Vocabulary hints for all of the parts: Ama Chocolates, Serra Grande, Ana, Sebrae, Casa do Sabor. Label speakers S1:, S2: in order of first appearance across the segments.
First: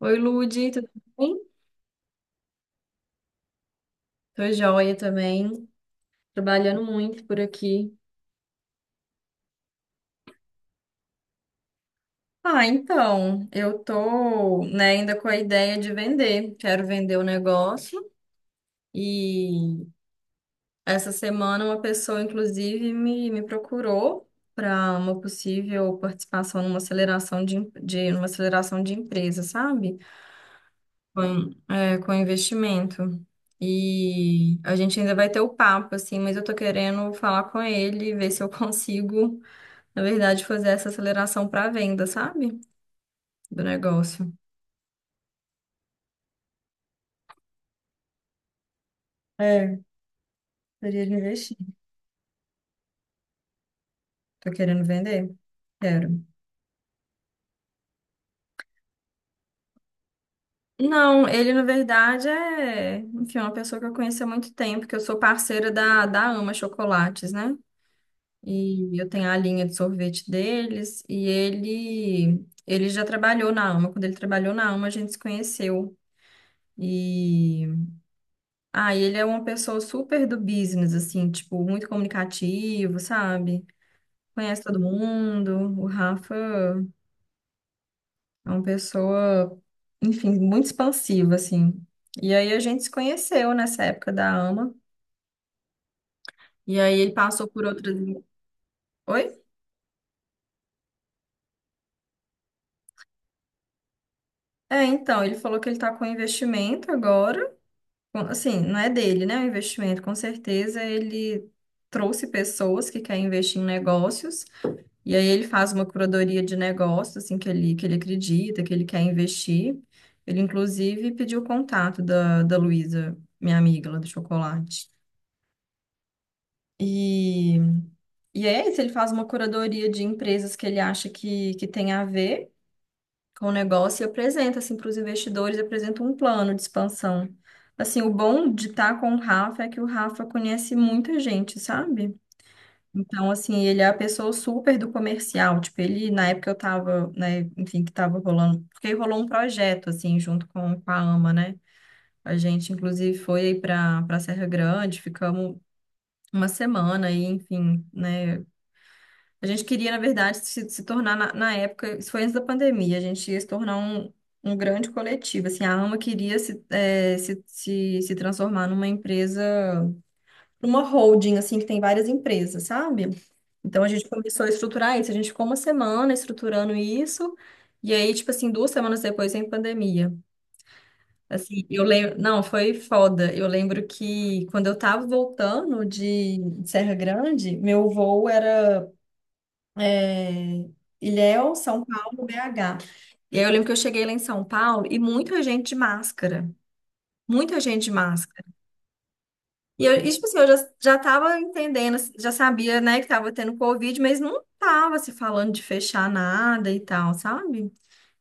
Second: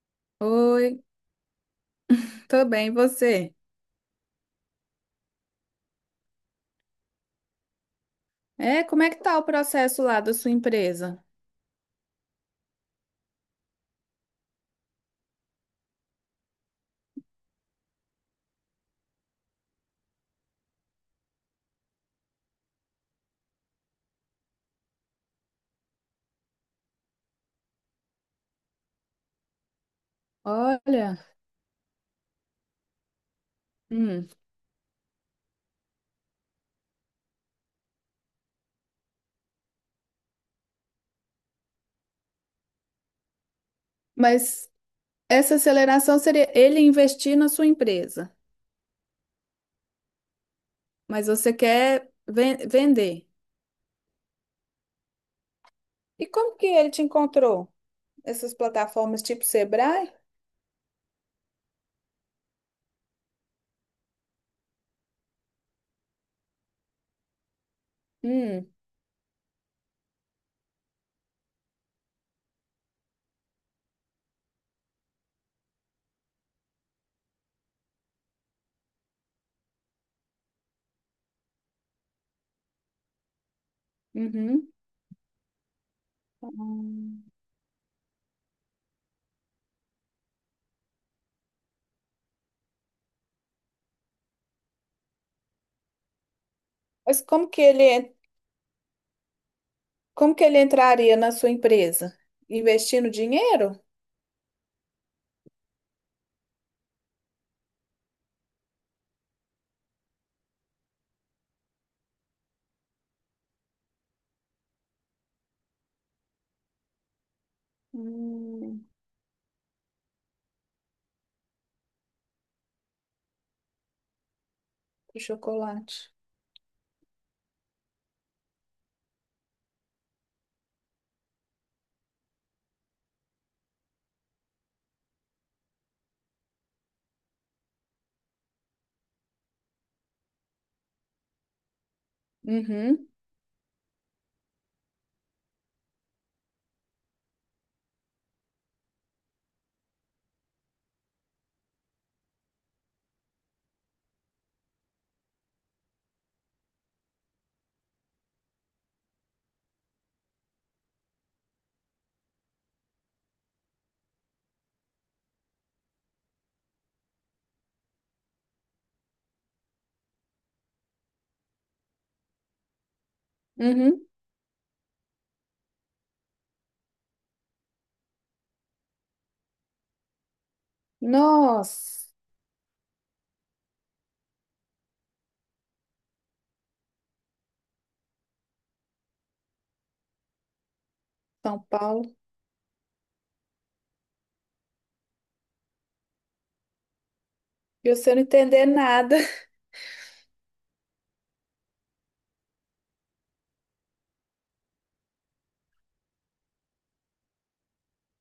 S1: Oi, Lude,
S2: Oi,
S1: tudo bem?
S2: tô bem, e você?
S1: Tô joia também, trabalhando muito por aqui.
S2: É, como é que tá o processo lá da sua empresa?
S1: Ah, então, eu tô, né, ainda com a ideia de vender. Quero vender o negócio e essa semana uma pessoa, inclusive, me procurou para uma possível participação numa aceleração de numa aceleração de empresa, sabe?
S2: Olha,
S1: Com investimento.
S2: hum,
S1: E a gente ainda vai ter o papo, assim, mas eu tô querendo falar com ele, ver se eu consigo. Na verdade, fazer essa aceleração para venda, sabe? Do negócio.
S2: mas essa aceleração seria ele investir na sua empresa,
S1: É, teria de
S2: mas você
S1: investir.
S2: quer vender.
S1: Tô querendo vender? Quero.
S2: E como que ele te encontrou? Essas plataformas tipo Sebrae?
S1: Não, ele na verdade é, enfim, é uma pessoa que eu conheci há muito tempo, que eu sou parceira da Ama Chocolates, né?
S2: Hum,
S1: E eu tenho a linha de sorvete deles, e ele já trabalhou na Ama. Quando ele trabalhou na Ama, a gente se conheceu. E ele é uma pessoa super do business, assim, tipo, muito comunicativo, sabe? Conhece
S2: uhum.
S1: todo mundo. O Rafa é
S2: Hum.
S1: uma pessoa, enfim, muito expansiva, assim. E aí a gente se conheceu nessa época da AMA. E aí ele
S2: Mas
S1: passou por outras. Oi?
S2: como que ele entraria na sua empresa? Investindo dinheiro?
S1: É, então, ele falou que ele tá com investimento agora. Assim, não é dele, né? O investimento, com certeza ele trouxe pessoas que querem investir em negócios. E aí ele faz uma curadoria de negócio, assim, que ele acredita, que ele
S2: Hum,
S1: quer investir. Ele, inclusive, pediu o contato da Luísa, minha amiga lá do chocolate.
S2: o chocolate.
S1: E, e é isso, ele faz uma curadoria de empresas que ele acha que tem a ver com o negócio e apresenta, assim, para os investidores, apresenta um plano de expansão. Assim, o bom de estar com o Rafa é que o Rafa conhece muita gente, sabe?
S2: Uhum,
S1: Então, assim, ele é a pessoa super do comercial. Tipo, ele, na época eu tava, né, enfim, que tava rolando, porque rolou um projeto, assim, junto com a AMA, né? A gente, inclusive, foi aí pra Serra Grande, ficamos uma semana aí, enfim, né? A gente queria, na verdade, se tornar, na época, isso foi antes da pandemia, a gente ia se tornar um grande coletivo. Assim, a AMA queria se, eh, se transformar numa empresa para uma holding, assim, que tem várias empresas, sabe? Então a
S2: uhum.
S1: gente começou a estruturar isso, a gente ficou uma semana estruturando isso, e aí, tipo assim, 2 semanas depois em pandemia. Assim, eu
S2: Nossa.
S1: lembro, não, foi foda. Eu lembro que quando eu tava voltando de Serra Grande, meu voo era é, Ilhéus,
S2: São
S1: São
S2: Paulo.
S1: Paulo, BH. E aí eu lembro que eu cheguei lá em São Paulo e muita gente de máscara. Muita gente de
S2: E você não
S1: máscara.
S2: entender nada.
S1: E eu, tipo assim, eu já tava entendendo, assim, já sabia, né, que tava tendo Covid, mas não tava se falando de fechar nada e tal, sabe?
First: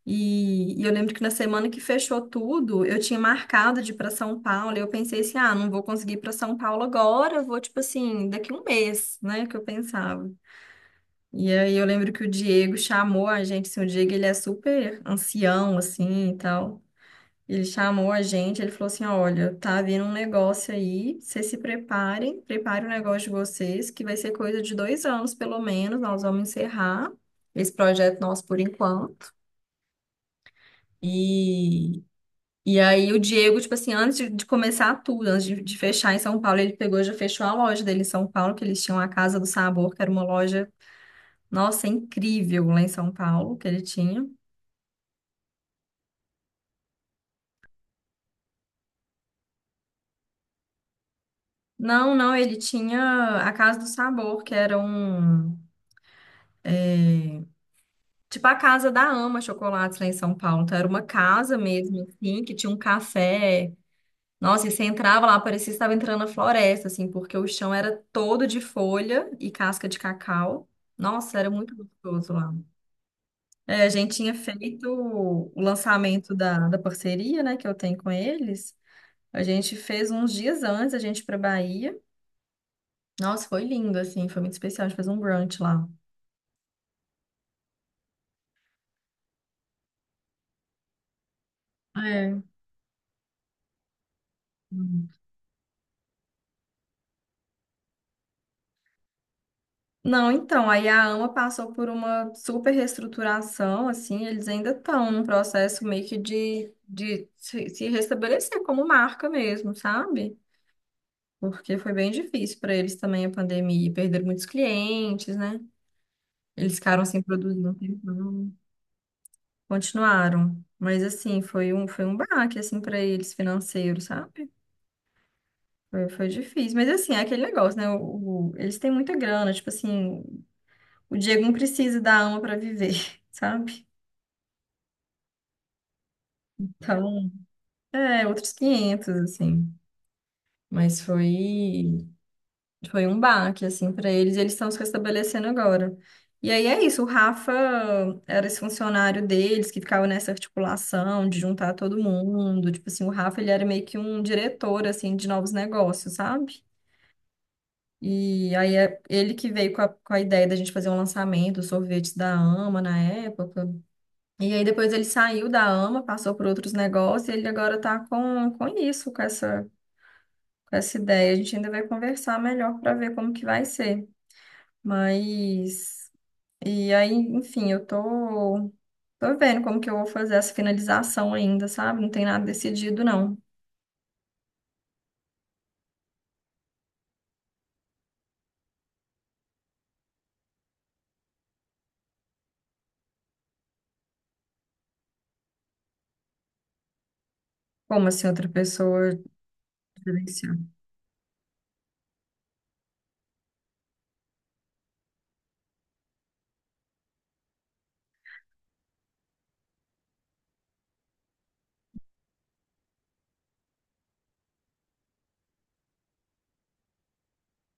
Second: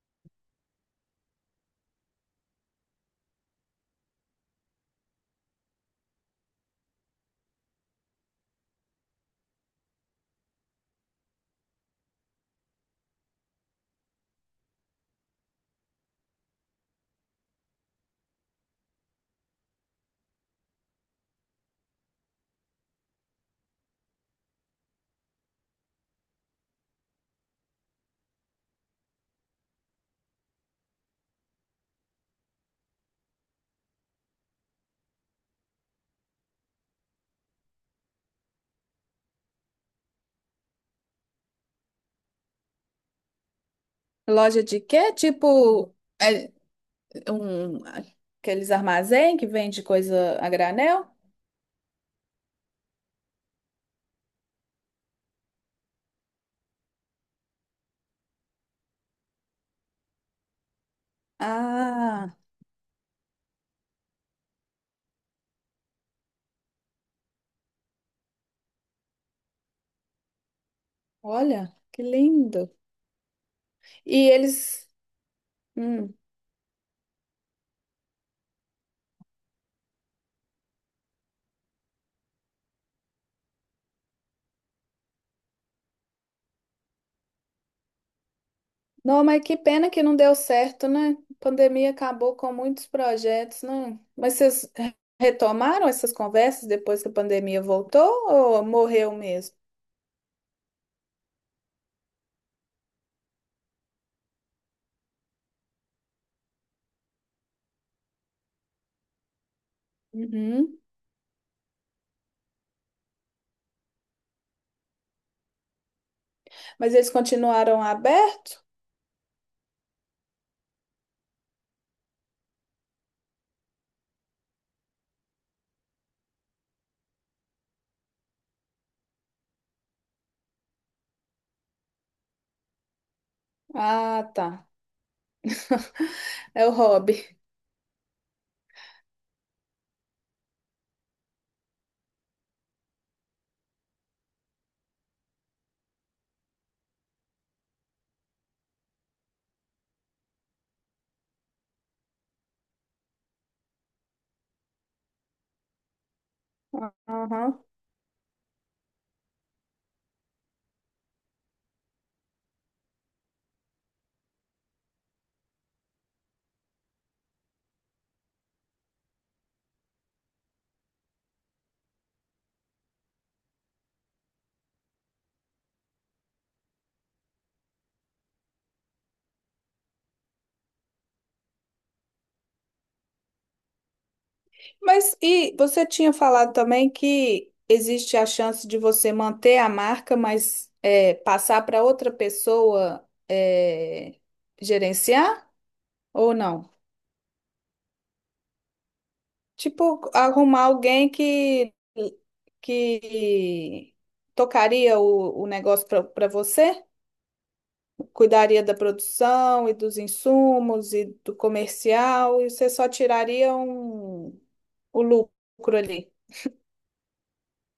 S1: E eu lembro que na semana que fechou tudo, eu tinha marcado de ir pra São Paulo, e eu pensei assim, ah, não vou conseguir ir pra São Paulo agora, eu vou, tipo assim, daqui um mês, né, que eu pensava. E aí eu lembro que o Diego chamou a gente, assim, o Diego, ele é super ancião, assim, e tal. Ele chamou a gente, ele falou assim: Olha, tá vindo um negócio aí, vocês se preparem, preparem o negócio de vocês, que vai ser coisa de 2 anos, pelo menos. Nós vamos encerrar esse projeto nosso por enquanto. E, e aí o Diego, tipo assim, antes de começar tudo, antes de fechar em São Paulo, ele pegou e já fechou a loja dele em São Paulo, que eles tinham a Casa do Sabor, que era uma loja, nossa, incrível lá em São Paulo, que ele tinha.
S2: Loja de quê? Tipo, é, um, aqueles armazém que vende coisa a granel?
S1: Não, não, ele tinha a Casa do Sabor, que era um. Tipo a casa da Ama Chocolates lá em São Paulo. Então era uma casa mesmo,
S2: Ah,
S1: assim, que tinha um café. Nossa, e você entrava lá, parecia que estava entrando na floresta, assim, porque o chão era todo de folha e casca de cacau. Nossa, era muito
S2: olha, que
S1: gostoso lá.
S2: lindo.
S1: É, a gente
S2: E
S1: tinha feito
S2: eles.
S1: o
S2: Hum.
S1: lançamento da parceria, né, que eu tenho com eles. A gente fez uns dias antes, a gente foi pra Bahia. Nossa, foi lindo, assim, foi muito especial. A gente fez um brunch lá.
S2: Não, mas que pena que não deu certo, né? A pandemia acabou
S1: É.
S2: com muitos projetos, né? Mas vocês retomaram essas conversas depois que a pandemia voltou ou morreu mesmo?
S1: Não, então, aí a AMA passou por uma super reestruturação, assim, eles ainda estão num processo meio que de se restabelecer como marca mesmo, sabe?
S2: Uhum.
S1: Porque foi bem difícil para eles também a pandemia, e perderam muitos clientes, né? Eles
S2: Mas
S1: ficaram
S2: eles
S1: sem produzir um
S2: continuaram
S1: tempão,
S2: aberto?
S1: continuaram. Mas, assim, foi um baque, assim, para eles financeiro, sabe? Foi difícil. Mas, assim, é aquele negócio, né? Eles têm muita grana, tipo assim, o Diego não precisa da AMA para viver, sabe?
S2: Ah, tá. É o
S1: Então,
S2: hobby.
S1: é, outros 500 assim. Mas foi um baque, assim, para eles, e eles estão se restabelecendo agora. E aí é isso, o Rafa era esse funcionário deles que ficava nessa articulação de juntar todo mundo. Tipo assim, o Rafa, ele era meio que um diretor, assim, de novos negócios, sabe?
S2: Aham.
S1: E aí é ele que veio com a ideia da gente fazer um lançamento, os sorvetes da Ama na época. E aí depois ele saiu da AMA, passou por outros negócios, e ele agora tá com isso, com essa ideia. A gente ainda vai conversar melhor para ver como que vai ser. Mas e aí, enfim, eu tô vendo como que eu vou fazer essa finalização ainda, sabe? Não tem nada decidido não.
S2: Mas e você tinha falado também que existe a chance de você manter a marca, mas é, passar para outra pessoa é, gerenciar ou não?
S1: Como assim outra pessoa
S2: Tipo,
S1: gerenciar?
S2: arrumar alguém que tocaria o negócio para você, cuidaria da produção e dos insumos e do comercial, e você só tiraria um, o lucro ali.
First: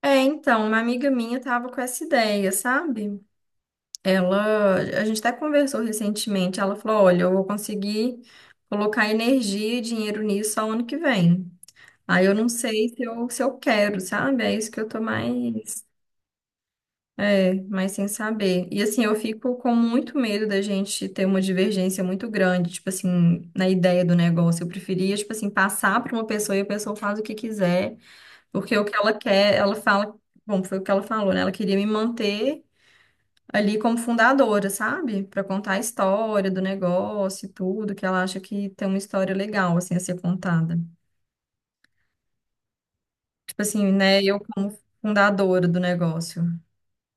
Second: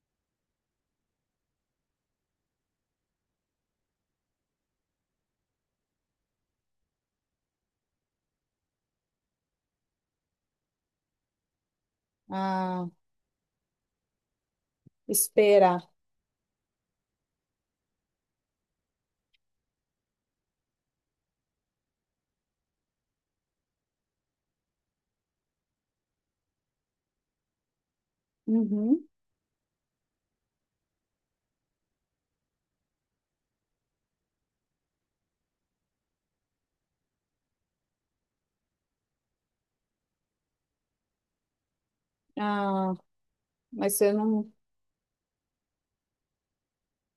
S1: É, então, uma amiga minha tava com essa ideia, sabe? Ela, a gente até conversou recentemente, ela falou, olha, eu vou conseguir colocar energia e dinheiro nisso só ano que vem. Aí eu não
S2: Ah,
S1: sei se eu quero, sabe? É isso que eu tô mais.
S2: esperar.
S1: É, mas sem saber. E assim, eu fico com muito medo da gente ter uma divergência muito grande, tipo assim, na ideia do negócio. Eu preferia, tipo assim, passar para uma pessoa e a pessoa faz o que quiser, porque o que
S2: Uhum.
S1: ela quer, ela fala. Bom, foi o que ela falou, né? Ela queria me manter ali como fundadora, sabe? Para contar a história do negócio e tudo, que ela acha que tem uma história legal, assim, a ser contada.
S2: Ah,
S1: Tipo assim,
S2: mas você
S1: né? Eu
S2: não.
S1: como fundadora do negócio.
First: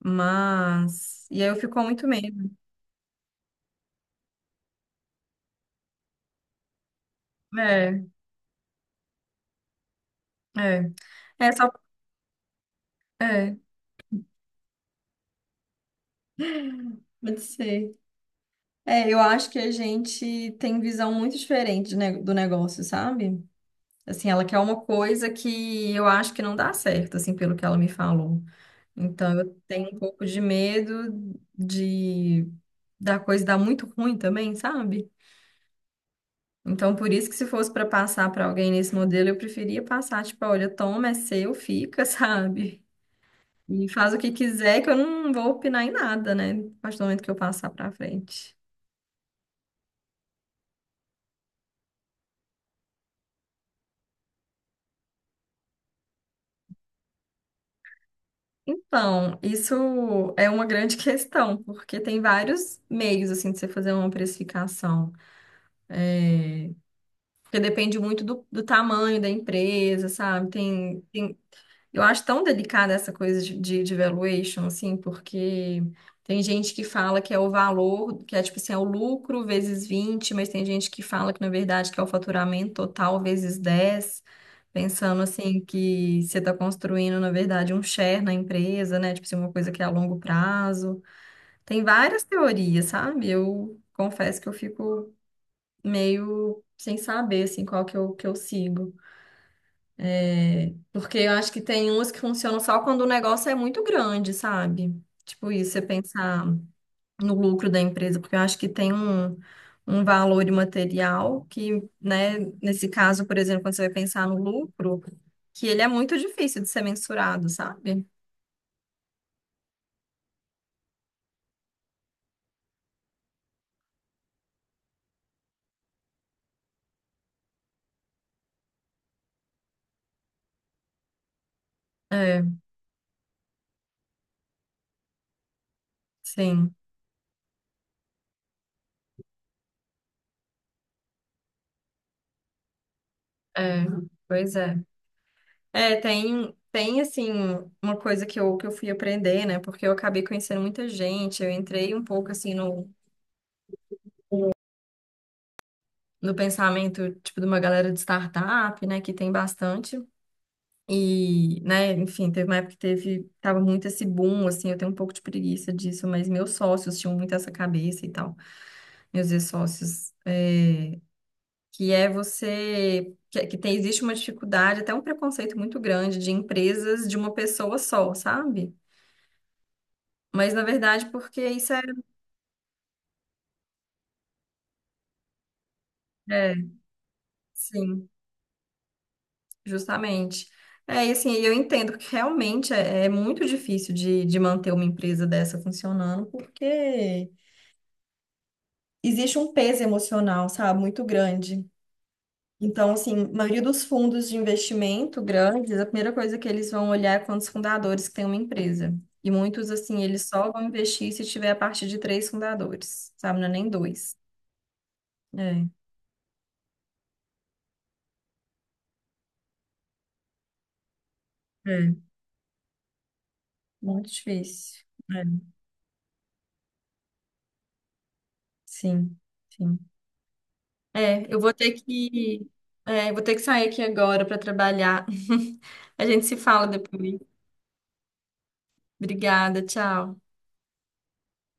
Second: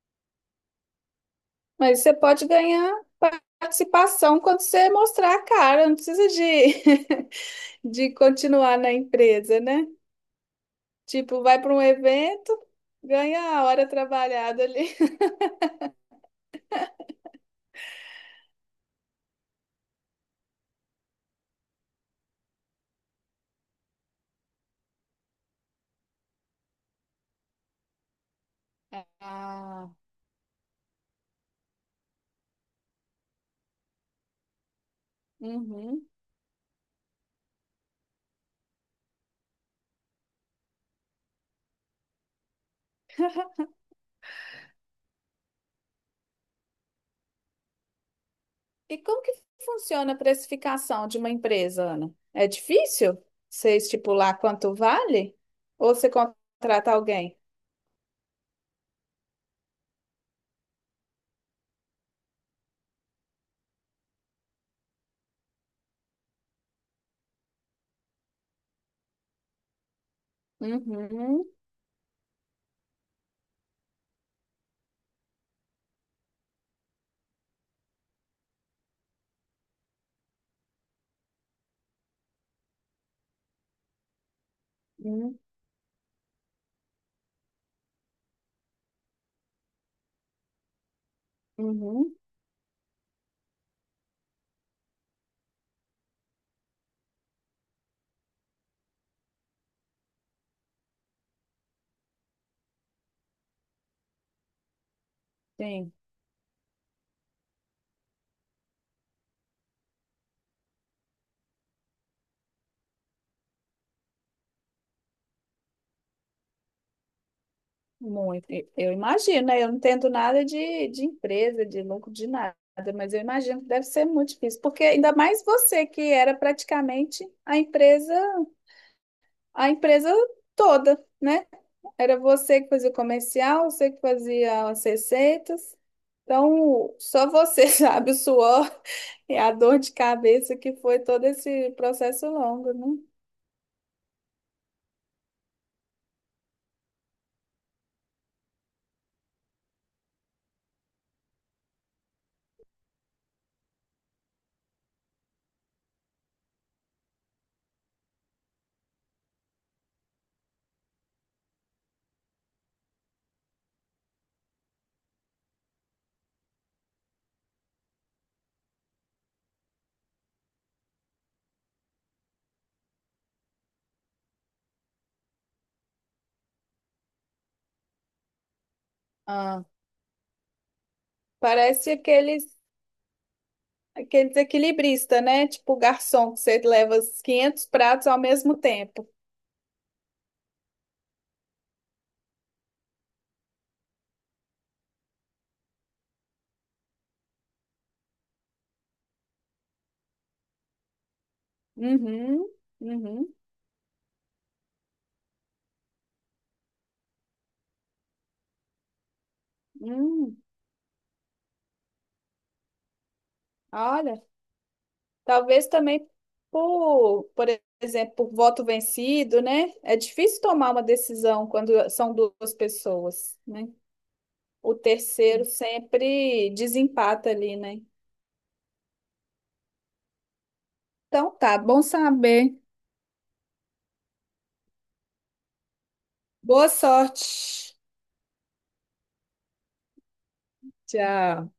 S1: Mas. E aí eu fico com
S2: Mas
S1: muito
S2: você pode
S1: medo.
S2: ganhar participação quando você mostrar a cara, não precisa de,
S1: É.
S2: de continuar na empresa, né?
S1: É.
S2: Tipo,
S1: É
S2: vai
S1: só.
S2: para um evento, ganha
S1: É,
S2: a hora trabalhada ali.
S1: pode ser. É, eu acho que a gente tem visão muito diferente de do negócio, sabe? Assim, ela quer uma coisa que eu acho que não dá certo, assim, pelo que ela me falou. Então, eu tenho
S2: Ah,
S1: um pouco de medo de da coisa dar muito ruim também, sabe?
S2: uhum.
S1: Então, por isso que se fosse para passar para alguém nesse modelo, eu preferia passar, tipo, olha, toma, é seu, fica, sabe? E faz o que quiser, que eu não vou opinar em nada, né? A partir do momento que eu passar para frente.
S2: E como que funciona a precificação de uma empresa, Ana? É difícil você estipular quanto vale? Ou você contrata alguém?
S1: Então, isso é uma grande questão, porque tem vários meios assim de você fazer uma precificação. É, porque depende muito do tamanho da empresa, sabe? Tem
S2: Uhum.
S1: eu acho tão delicada essa coisa de valuation, assim, porque tem gente que fala que é o valor, que é tipo assim, é o lucro vezes 20, mas tem gente que fala que, na verdade, que é o faturamento total vezes 10, pensando assim que você está construindo, na verdade, um share na empresa, né? Tipo assim, uma coisa que é a longo prazo. Tem
S2: Uhum.
S1: várias teorias, sabe? Eu confesso que eu fico meio sem saber, assim, qual que eu sigo. Porque eu acho que tem umas que funcionam só quando o negócio é muito grande, sabe? Tipo isso, você
S2: Sim,
S1: pensar no lucro da empresa, porque eu acho que tem um valor imaterial que, né, nesse caso, por exemplo, quando você vai pensar no lucro, que ele é muito difícil de ser mensurado, sabe?
S2: muito. Eu imagino, né? Eu não entendo nada de empresa, de lucro, de nada, mas eu imagino que deve ser muito difícil, porque ainda mais você que era praticamente a empresa toda, né? Era
S1: É,
S2: você que fazia o comercial, você que fazia as receitas.
S1: sim,
S2: Então, só você sabe o suor e a dor de cabeça que foi todo esse processo longo, né?
S1: é, pois é. É, tem assim, uma coisa que eu fui aprender, né? Porque eu acabei conhecendo muita gente, eu entrei um pouco assim no pensamento, tipo, de uma galera de startup, né, que tem bastante. E, né, enfim, teve uma época que teve, tava muito esse boom, assim, eu tenho um pouco de preguiça disso, mas meus sócios tinham muito essa cabeça e tal, meus ex-sócios, é, que é você, que tem, existe uma dificuldade, até um preconceito muito grande de empresas de uma pessoa só, sabe?
S2: Ah,
S1: Mas, na verdade, porque isso é,
S2: parece aqueles. Aquele desequilibrista, né? Tipo o garçom, que
S1: é,
S2: você leva os 500 pratos
S1: sim.
S2: ao mesmo tempo.
S1: Justamente. É, e assim, eu entendo que realmente é, é muito difícil de manter uma empresa dessa funcionando, porque existe um peso emocional, sabe, muito grande.
S2: Uhum,
S1: Então, assim, a
S2: uhum,
S1: maioria dos fundos de investimento grandes, a primeira coisa que eles vão olhar é quantos fundadores que tem uma empresa. E muitos, assim, eles
S2: hum.
S1: só vão investir se tiver a partir de três fundadores, sabe? Não é nem dois.
S2: Olha,
S1: É,
S2: talvez também por exemplo, por voto vencido, né? É difícil tomar uma decisão quando
S1: é,
S2: são duas pessoas, né?
S1: muito
S2: O
S1: difícil. É,
S2: terceiro sempre desempata ali, né?
S1: sim, sim. É,
S2: Então tá, bom saber.
S1: eu vou ter que sair aqui agora para trabalhar. A gente se fala
S2: Boa
S1: depois.
S2: sorte.
S1: Obrigada, tchau.
S2: Tchau.